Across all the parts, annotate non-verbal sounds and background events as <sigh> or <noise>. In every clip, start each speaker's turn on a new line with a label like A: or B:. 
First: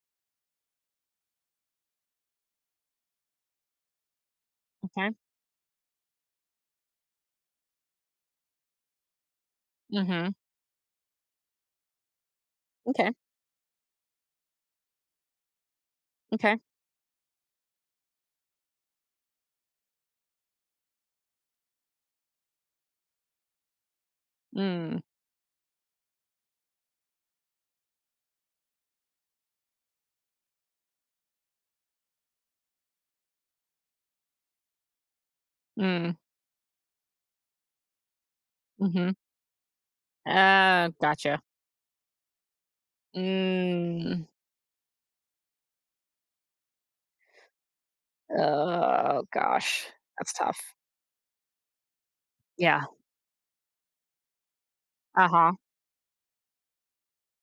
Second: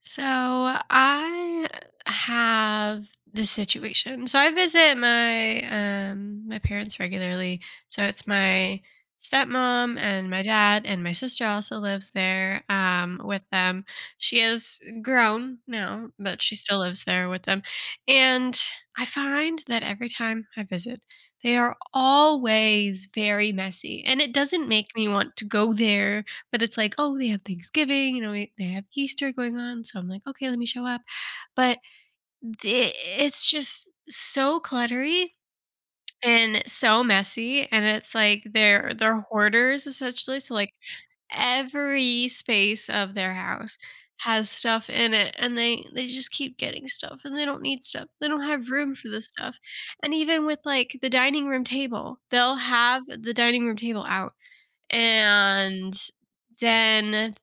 A: So I have this situation. So I visit
B: Okay.
A: my my parents regularly. So it's my stepmom and
B: Mhm.
A: my dad and my sister also lives there
B: Okay.
A: with them. She is grown now, but she
B: Okay.
A: still lives there with them. And I find that every time I visit, they are always very messy and it doesn't make
B: Mm.
A: me want to go there, but it's like, oh, they have Thanksgiving, they have Easter going on. So I'm like, okay, let me show up. But the it's just so cluttery
B: Mm.
A: and so messy. And it's like they're
B: Mhm.
A: they're hoarders essentially. So like
B: Gotcha.
A: every space of their house
B: Mm.
A: has stuff in it and they just keep getting stuff and they don't need stuff, they don't have room for
B: Oh
A: this stuff.
B: gosh,
A: And
B: that's
A: even with
B: tough.
A: like the dining room table, they'll
B: Yeah.
A: have the dining room table out,
B: Uh huh.
A: and then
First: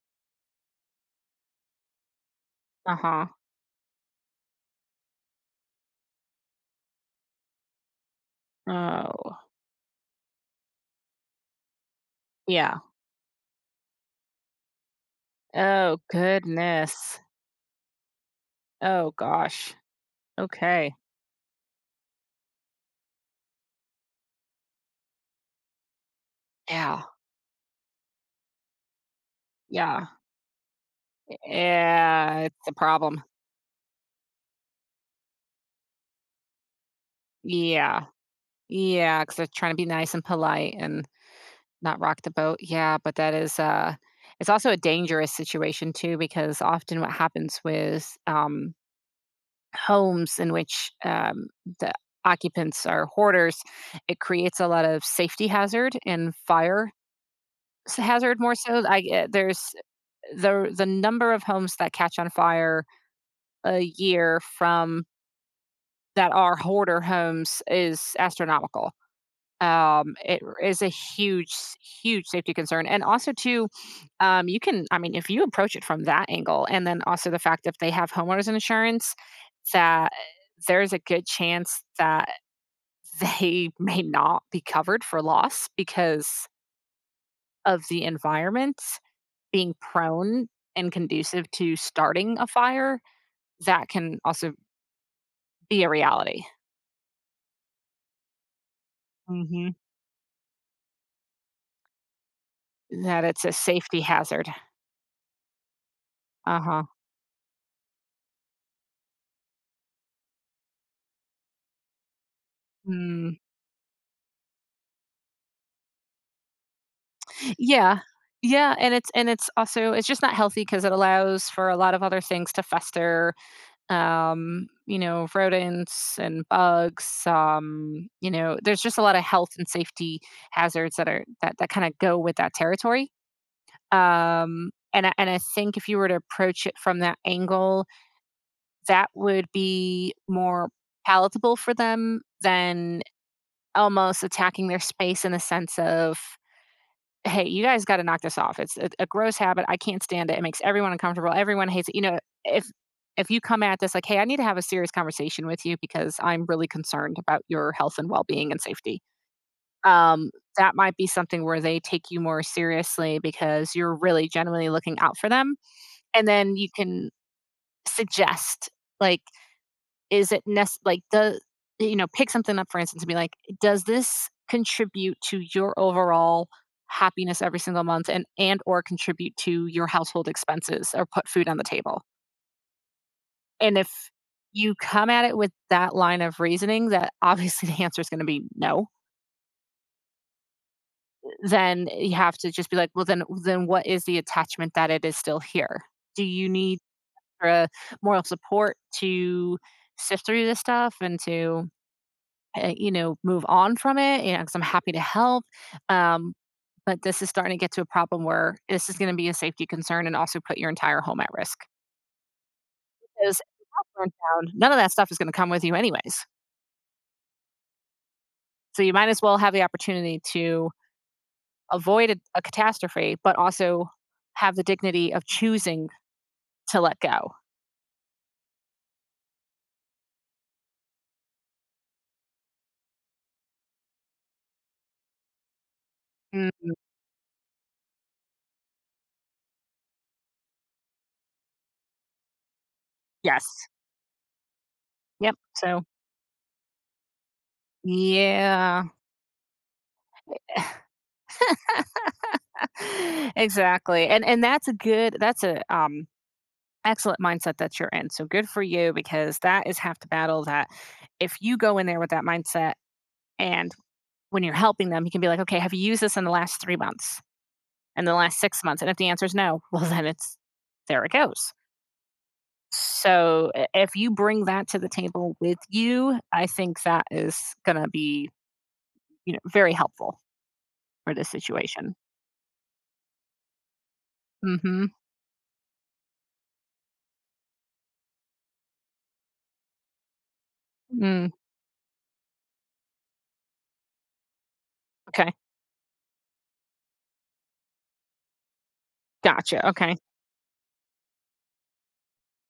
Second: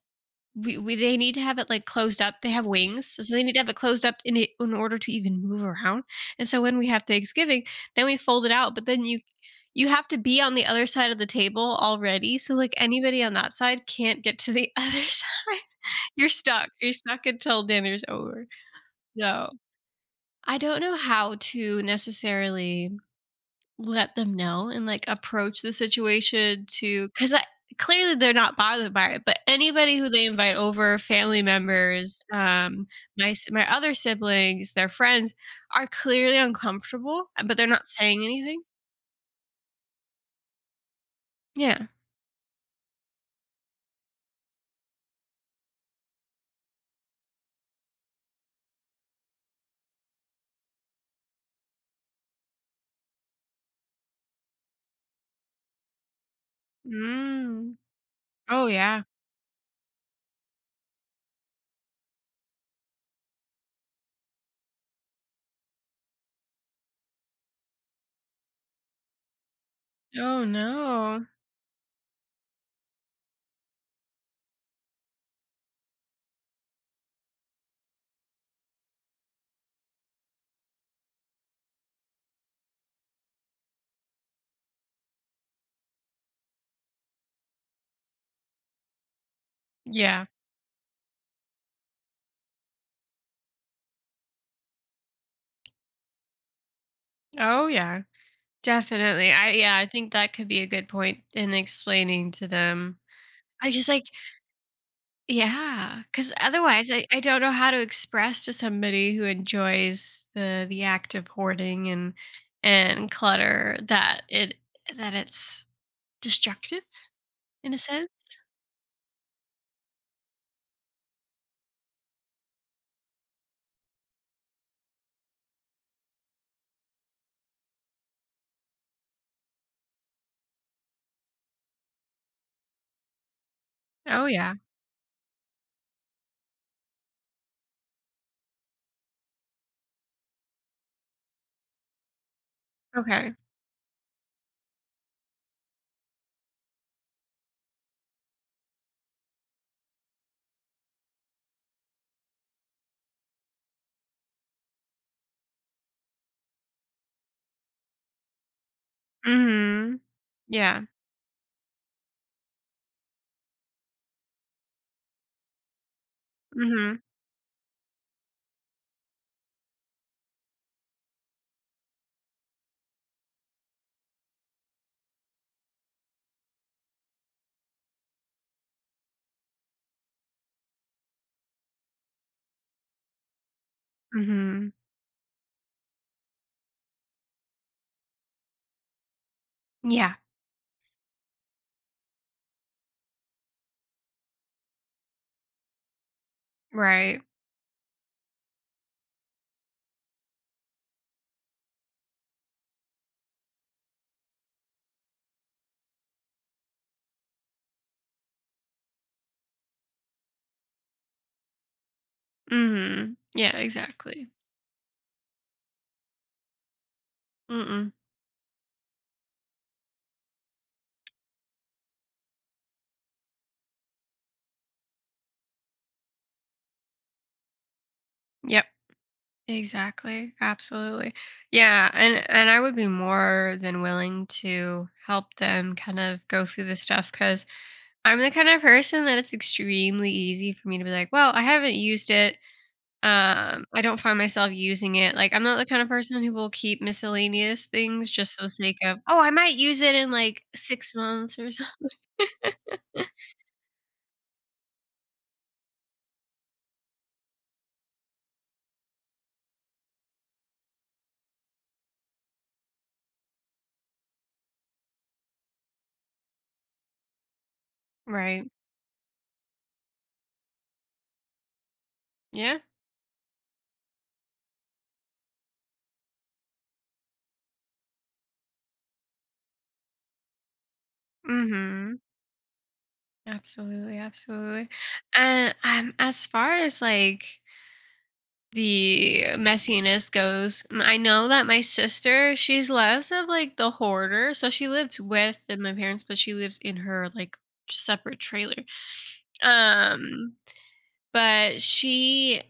A: we they need to have it like closed up. They have
B: Uh
A: wings, so
B: huh.
A: so they need to have it closed up in order to even move around. And so when we have Thanksgiving, then we fold it out. But then
B: Oh
A: you have to be on the other side of the table already. So like
B: yeah.
A: anybody on that side can't get to the <laughs> other side.
B: Oh
A: You're stuck. You're
B: goodness.
A: stuck until dinner's over.
B: Oh
A: So
B: gosh.
A: I don't
B: Okay.
A: know how to necessarily let them know and, like, approach the situation
B: Yeah.
A: to 'cause I clearly they're not bothered by it, but anybody
B: Yeah.
A: who they invite over, family members,
B: Yeah. It's a problem.
A: my other siblings, their friends are clearly uncomfortable, but they're not
B: Yeah.
A: saying anything.
B: Yeah. Because they're trying to be nice and polite and
A: Yeah.
B: not rock the boat. Yeah, but that is, it's also a dangerous situation too because often what happens with, homes in which, the occupants are hoarders, it creates a lot of safety hazard and fire
A: Mm.
B: hazard more
A: Oh,
B: so.
A: yeah.
B: There's the number of homes that catch on fire a year from that are hoarder homes is astronomical. It
A: Oh,
B: is a
A: no.
B: huge, huge safety concern, and also too, you can I mean, if you approach it from that angle, and then also the fact if they have homeowners insurance, that there's a good chance that they <laughs> may not be covered for loss because of the environment being
A: Yeah.
B: prone and conducive to starting a fire, that can also be a reality.
A: Oh, yeah. Definitely. I
B: Mhm.
A: Yeah, I think that could be a good point in explaining to them.
B: That it's a
A: I just
B: safety
A: like.
B: hazard.
A: Yeah, because
B: Uh-huh.
A: otherwise I don't know how to express to somebody who enjoys the act of hoarding and
B: Mm.
A: clutter that it that it's destructive in a
B: Yeah.
A: sense.
B: Yeah, and it's also it's just not healthy because it allows for a lot of other things to fester, rodents and bugs, there's just a lot of health and safety hazards that kinda go with that territory.
A: Oh, yeah.
B: And I think if you were to approach it from that angle, that would be more palatable for them than
A: Okay.
B: almost attacking their space in the sense of hey, you guys got to knock this off. It's a gross habit. I can't stand it. It makes everyone uncomfortable. Everyone hates it. If you come at this like, hey, I need to have a serious conversation with you because I'm really concerned about your health and well being and safety.
A: Mhm.
B: Um, that
A: Yeah.
B: might be something where they take you more seriously because you're really genuinely looking out for them. And then you
A: Mhm.
B: can suggest, like, is it like the, pick something up for instance and be like, does this contribute to your overall happiness every single month and or contribute to your household expenses or put food on the table? And if
A: Mhm.
B: you come at it with that line of reasoning that <laughs> obviously the answer is going to be no,
A: Yeah.
B: then you have to just be like, well, then what is the attachment that it is still here? Do you need
A: Right.
B: uh, moral support to sift through this stuff and to move on from it, 'cause I'm happy to help. Um, but this is starting to get to a problem where this is going to be a safety concern and also put your entire home at risk.
A: Mhm.
B: Because
A: Yeah,
B: outdoor and
A: exactly.
B: down, none of that stuff is going to come with you anyways.
A: Mm-mm.
B: So you might as well have the opportunity to avoid a catastrophe, but also have the dignity of choosing to let go.
A: Yep. Exactly. Absolutely. Yeah, and I would be more than willing to help them kind of go through
B: Mm,
A: the stuff because. I'm the kind of person that it's extremely easy for me to be like, "Well, I haven't used it,
B: yes.
A: I don't find myself using it." Like,
B: Yep.
A: I'm not the
B: So
A: kind of person who will keep miscellaneous things just for the sake
B: yeah,
A: of, "Oh, I might use it in, like, 6 months or something." <laughs>
B: <laughs> exactly. And that's a good. That's a excellent mindset that you're in. So good for you because that is half the battle. That if you go in there with that mindset, and when you're helping them, you can be like, okay, have you used this in the last 3 months and the last
A: Right.
B: 6 months? And if the answer is no, <laughs> well, then it's there it goes.
A: Yeah.
B: So if you bring that to the table with you, I think that is going to be very helpful for this situation.
A: Mhm. Absolutely, absolutely.
B: Mm-hmm.
A: And, as far as, like, the messiness goes. I know
B: Mm,
A: that my sister, she's less of like the hoarder. So she lives
B: okay.
A: with my parents, but she lives in her like separate trailer.
B: Gotcha. Okay.
A: Um, but she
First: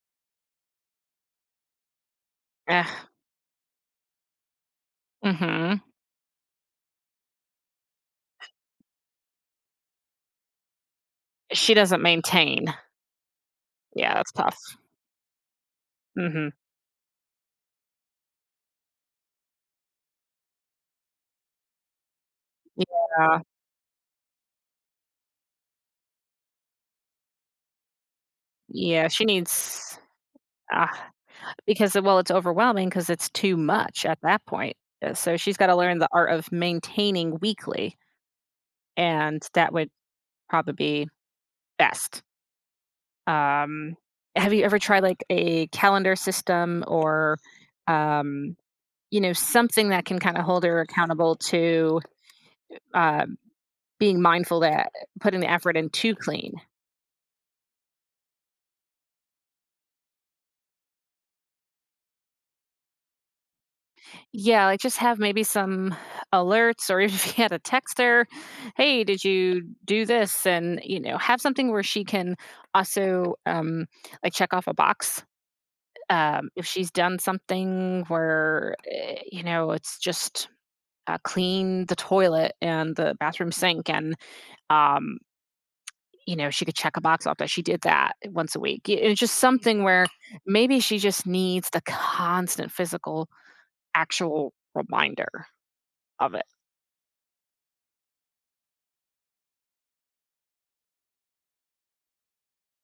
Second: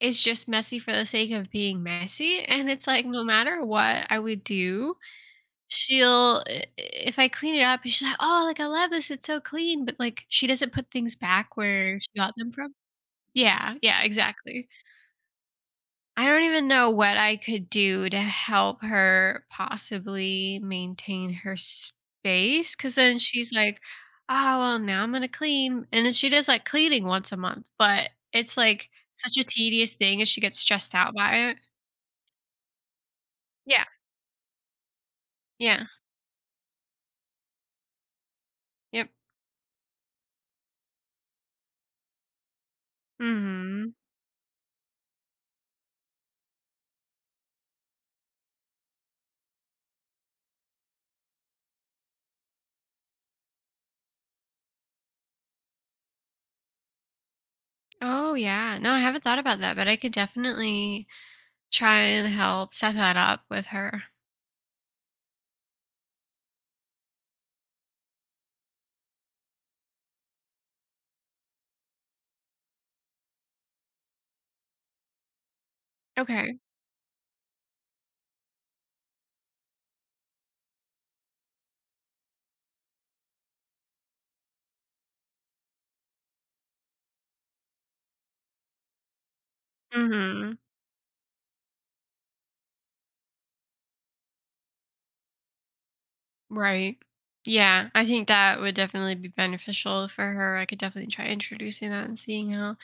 A: is just messy for the sake of being messy. And
B: Eh,
A: it's like no matter what I would do,
B: mm-hmm.
A: she'll if I clean it up, she's like, oh, like I love this, it's so clean. But like she doesn't put things back
B: She
A: where
B: doesn't
A: she got them
B: maintain.
A: from. Yeah, yeah,
B: Yeah, that's tough.
A: exactly. I don't
B: Mm-hmm.
A: even know what I could do to help her possibly maintain her space, because then
B: Yeah.
A: she's like, oh, well, now I'm going to clean. And then she does like cleaning once a month, but it's like
B: Yeah, she
A: such a tedious
B: needs
A: thing and she gets
B: uh,
A: stressed out by it.
B: because, well, it's overwhelming because it's too
A: Yeah.
B: much at that point. So she's gotta
A: Yeah.
B: learn the art of maintaining weekly,
A: Yep.
B: and that would probably be best.
A: Hmm.
B: Um, have you ever tried, like, a calendar system or, um, something that can kinda hold her accountable to, uh, being mindful that putting the effort in to clean?
A: Oh, yeah. No, I haven't thought about that, but I could definitely try and help set that up with her.
B: Yeah, like just have maybe some alerts, or <laughs> if you had a texter, hey, did you do this? And have something where she can also like check off a box,
A: Okay.
B: if she's done something where, it's just, clean the toilet and the bathroom sink and, um, she could check a box off that she did that once a week. It's just something where maybe she just needs the constant physical, actual reminder of it.
A: Right. Yeah, I think that would definitely be beneficial for her. I could definitely try introducing that and seeing how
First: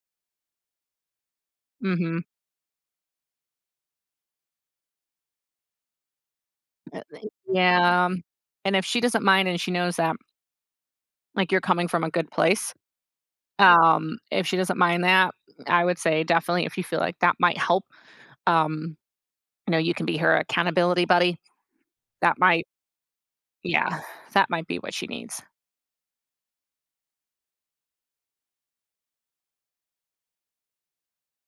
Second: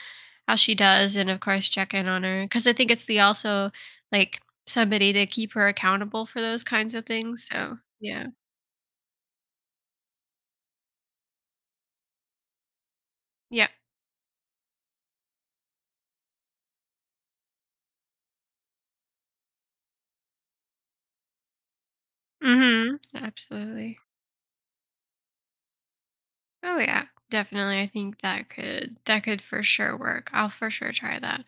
A: she does, and of course check in
B: Mhm.
A: on her, because I think it's the also like somebody to keep her accountable for those kinds of
B: Y
A: things. So
B: Yeah,
A: yeah,
B: and if she doesn't mind and she knows that, like, you're coming from a good place,
A: yeah,
B: if she doesn't mind that, I would say definitely if you feel like that might help, um, you can be her accountability buddy. That might
A: mm-hmm, absolutely.
B: yeah, that might be what she needs.
A: Oh yeah, definitely. I think that could for sure work. I'll for sure try that.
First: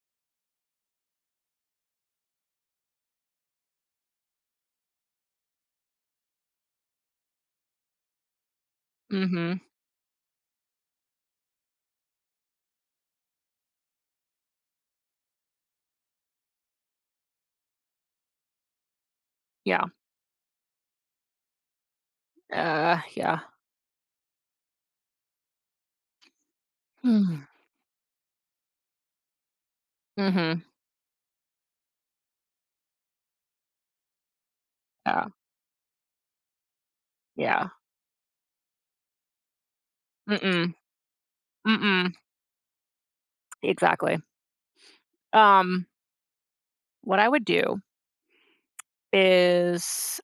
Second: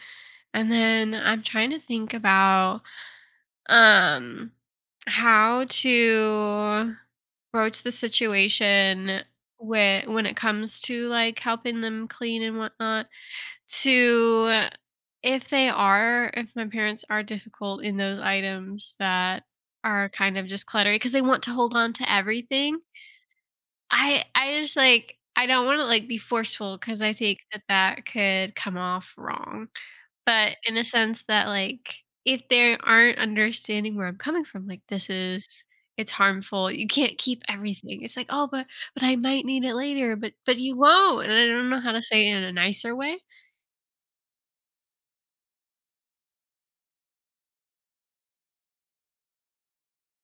A: And then I'm trying to think about um how to broach the situation
B: Mhm.
A: when it comes to like helping them clean and whatnot to if my parents are difficult in those items that
B: Yeah.
A: are kind of just cluttery because they want to hold on to everything.
B: Yeah.
A: I just like, I don't want to like be forceful because I think that that could come off wrong, but
B: Mhm.
A: in a sense that, like, if they aren't understanding where I'm coming from, like, "This
B: Yeah.
A: is It's harmful, you can't keep
B: Yeah.
A: everything." It's like, "Oh, but I might need it later, but
B: Mm-mm.
A: you won't." And I don't know how to
B: Mm-mm.
A: say it in a nicer way.
B: Exactly. Um, what I would do is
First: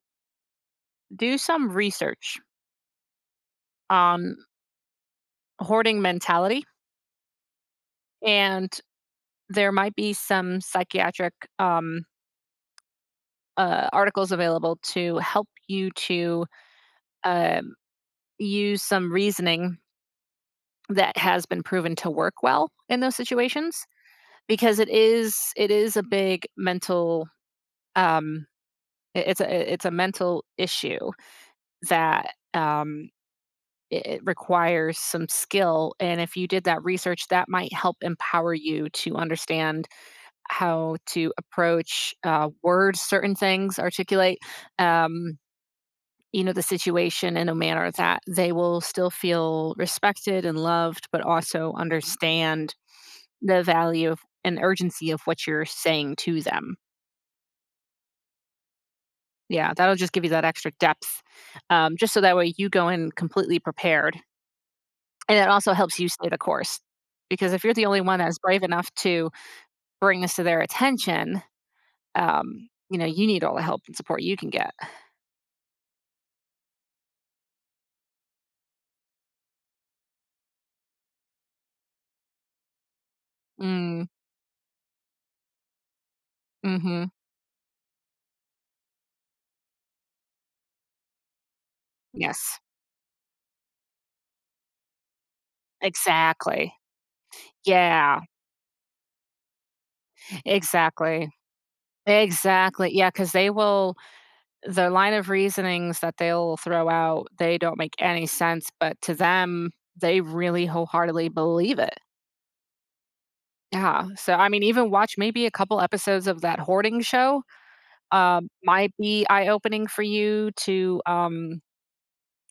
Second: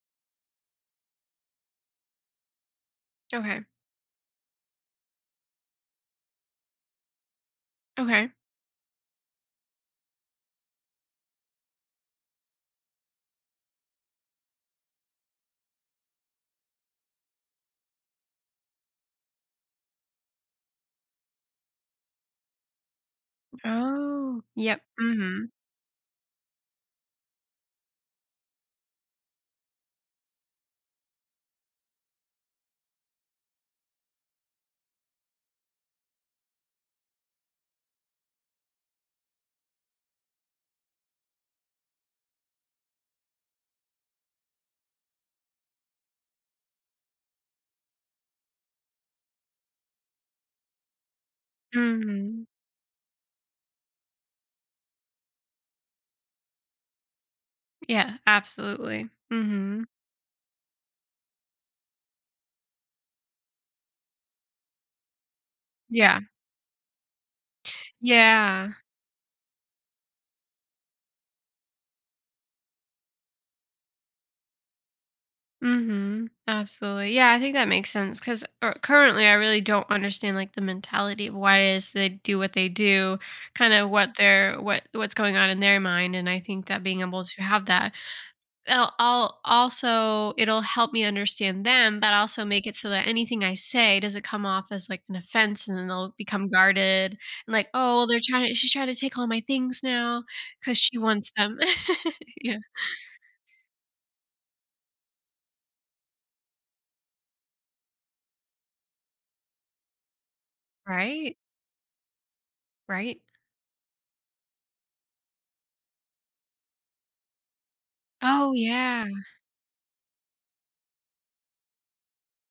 B: do some research
A: Okay.
B: on hoarding mentality,
A: Okay.
B: and there might be some psychiatric articles available to help you to um, use some reasoning that has been proven to work well in those situations,
A: Oh,
B: because
A: yep.
B: it is
A: Mhm.
B: it is a big mental, um, it's a mental issue that it requires some skill. And if you did that research, that might help empower you to understand how to approach words, certain things, articulate, um, the situation in a manner that they will still feel respected and loved, but also
A: Mhm.
B: understand the value of and urgency of what you're saying to them.
A: Yeah, absolutely.
B: Yeah,
A: Mhm.
B: that'll just give you that extra depth, just so that way you go in completely prepared. And it also helps you
A: Yeah.
B: stay the course, because if you're the only one that's brave
A: Yeah.
B: enough to bring this to their attention, you need all the help and support you can get.
A: Mm-hmm. Absolutely. Yeah, I think that makes sense, because currently I really don't understand like the mentality of why it is they do what they do, kind of
B: Mm,
A: what they're what what's going on in their mind, and I think that being
B: mhm.
A: able to have that, I'll also it'll help me understand them, but also
B: Yes,
A: make it so that anything I say doesn't come off as like an offense, and then they'll become
B: exactly.
A: guarded and like, oh, well,
B: Yeah,
A: she's trying to take all my things now because she
B: exactly.
A: wants them. <laughs> Yeah.
B: Exactly. Yeah, because the line of reasonings that they'll throw out, they don't make any sense, but to them, they really wholeheartedly
A: Right.
B: believe it.
A: Right.
B: Yeah. So, I mean, even watch maybe a couple episodes of that hoarding show,
A: Oh
B: might
A: yeah.
B: be eye opening for you to, um,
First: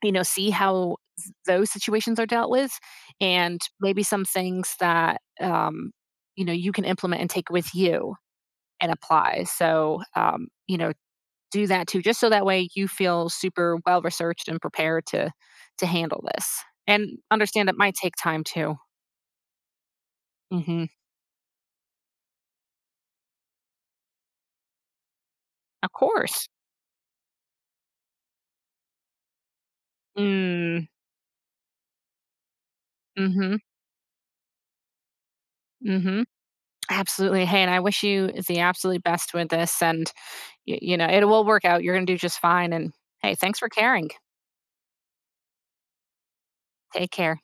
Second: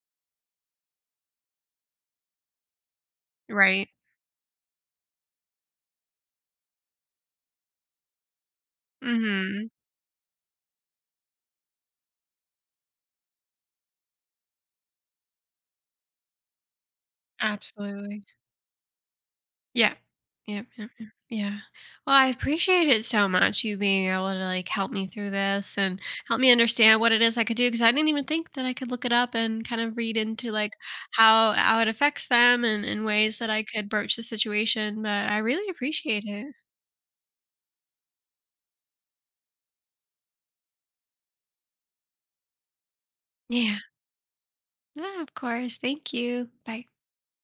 B: you know, see how those situations are dealt with, and
A: Right.
B: maybe some things that you can implement and take with you and apply.
A: Mhm.
B: So, do that too, just so that way you feel super well researched and prepared to handle this, and understand it might take
A: Absolutely.
B: time too.
A: Yeah. Yep,
B: Hmm.
A: yep, yep, yeah. Well, I appreciate it so much, you being able to, like, help me through this
B: Of
A: and help
B: course.
A: me understand what it is I could do, because I didn't even think that I could look it up and kind of read into, like,
B: Mm,
A: how it affects them and ways that
B: mm-hmm.
A: I could broach the situation, but I really
B: Mm-hmm.
A: appreciate it.
B: Absolutely. Hey, and I wish you the absolute best with this. And it will work out. You're gonna do just fine, and, hey, thanks for
A: Yeah.
B: caring.
A: Yeah, of course. Thank you. Bye.
B: Take care.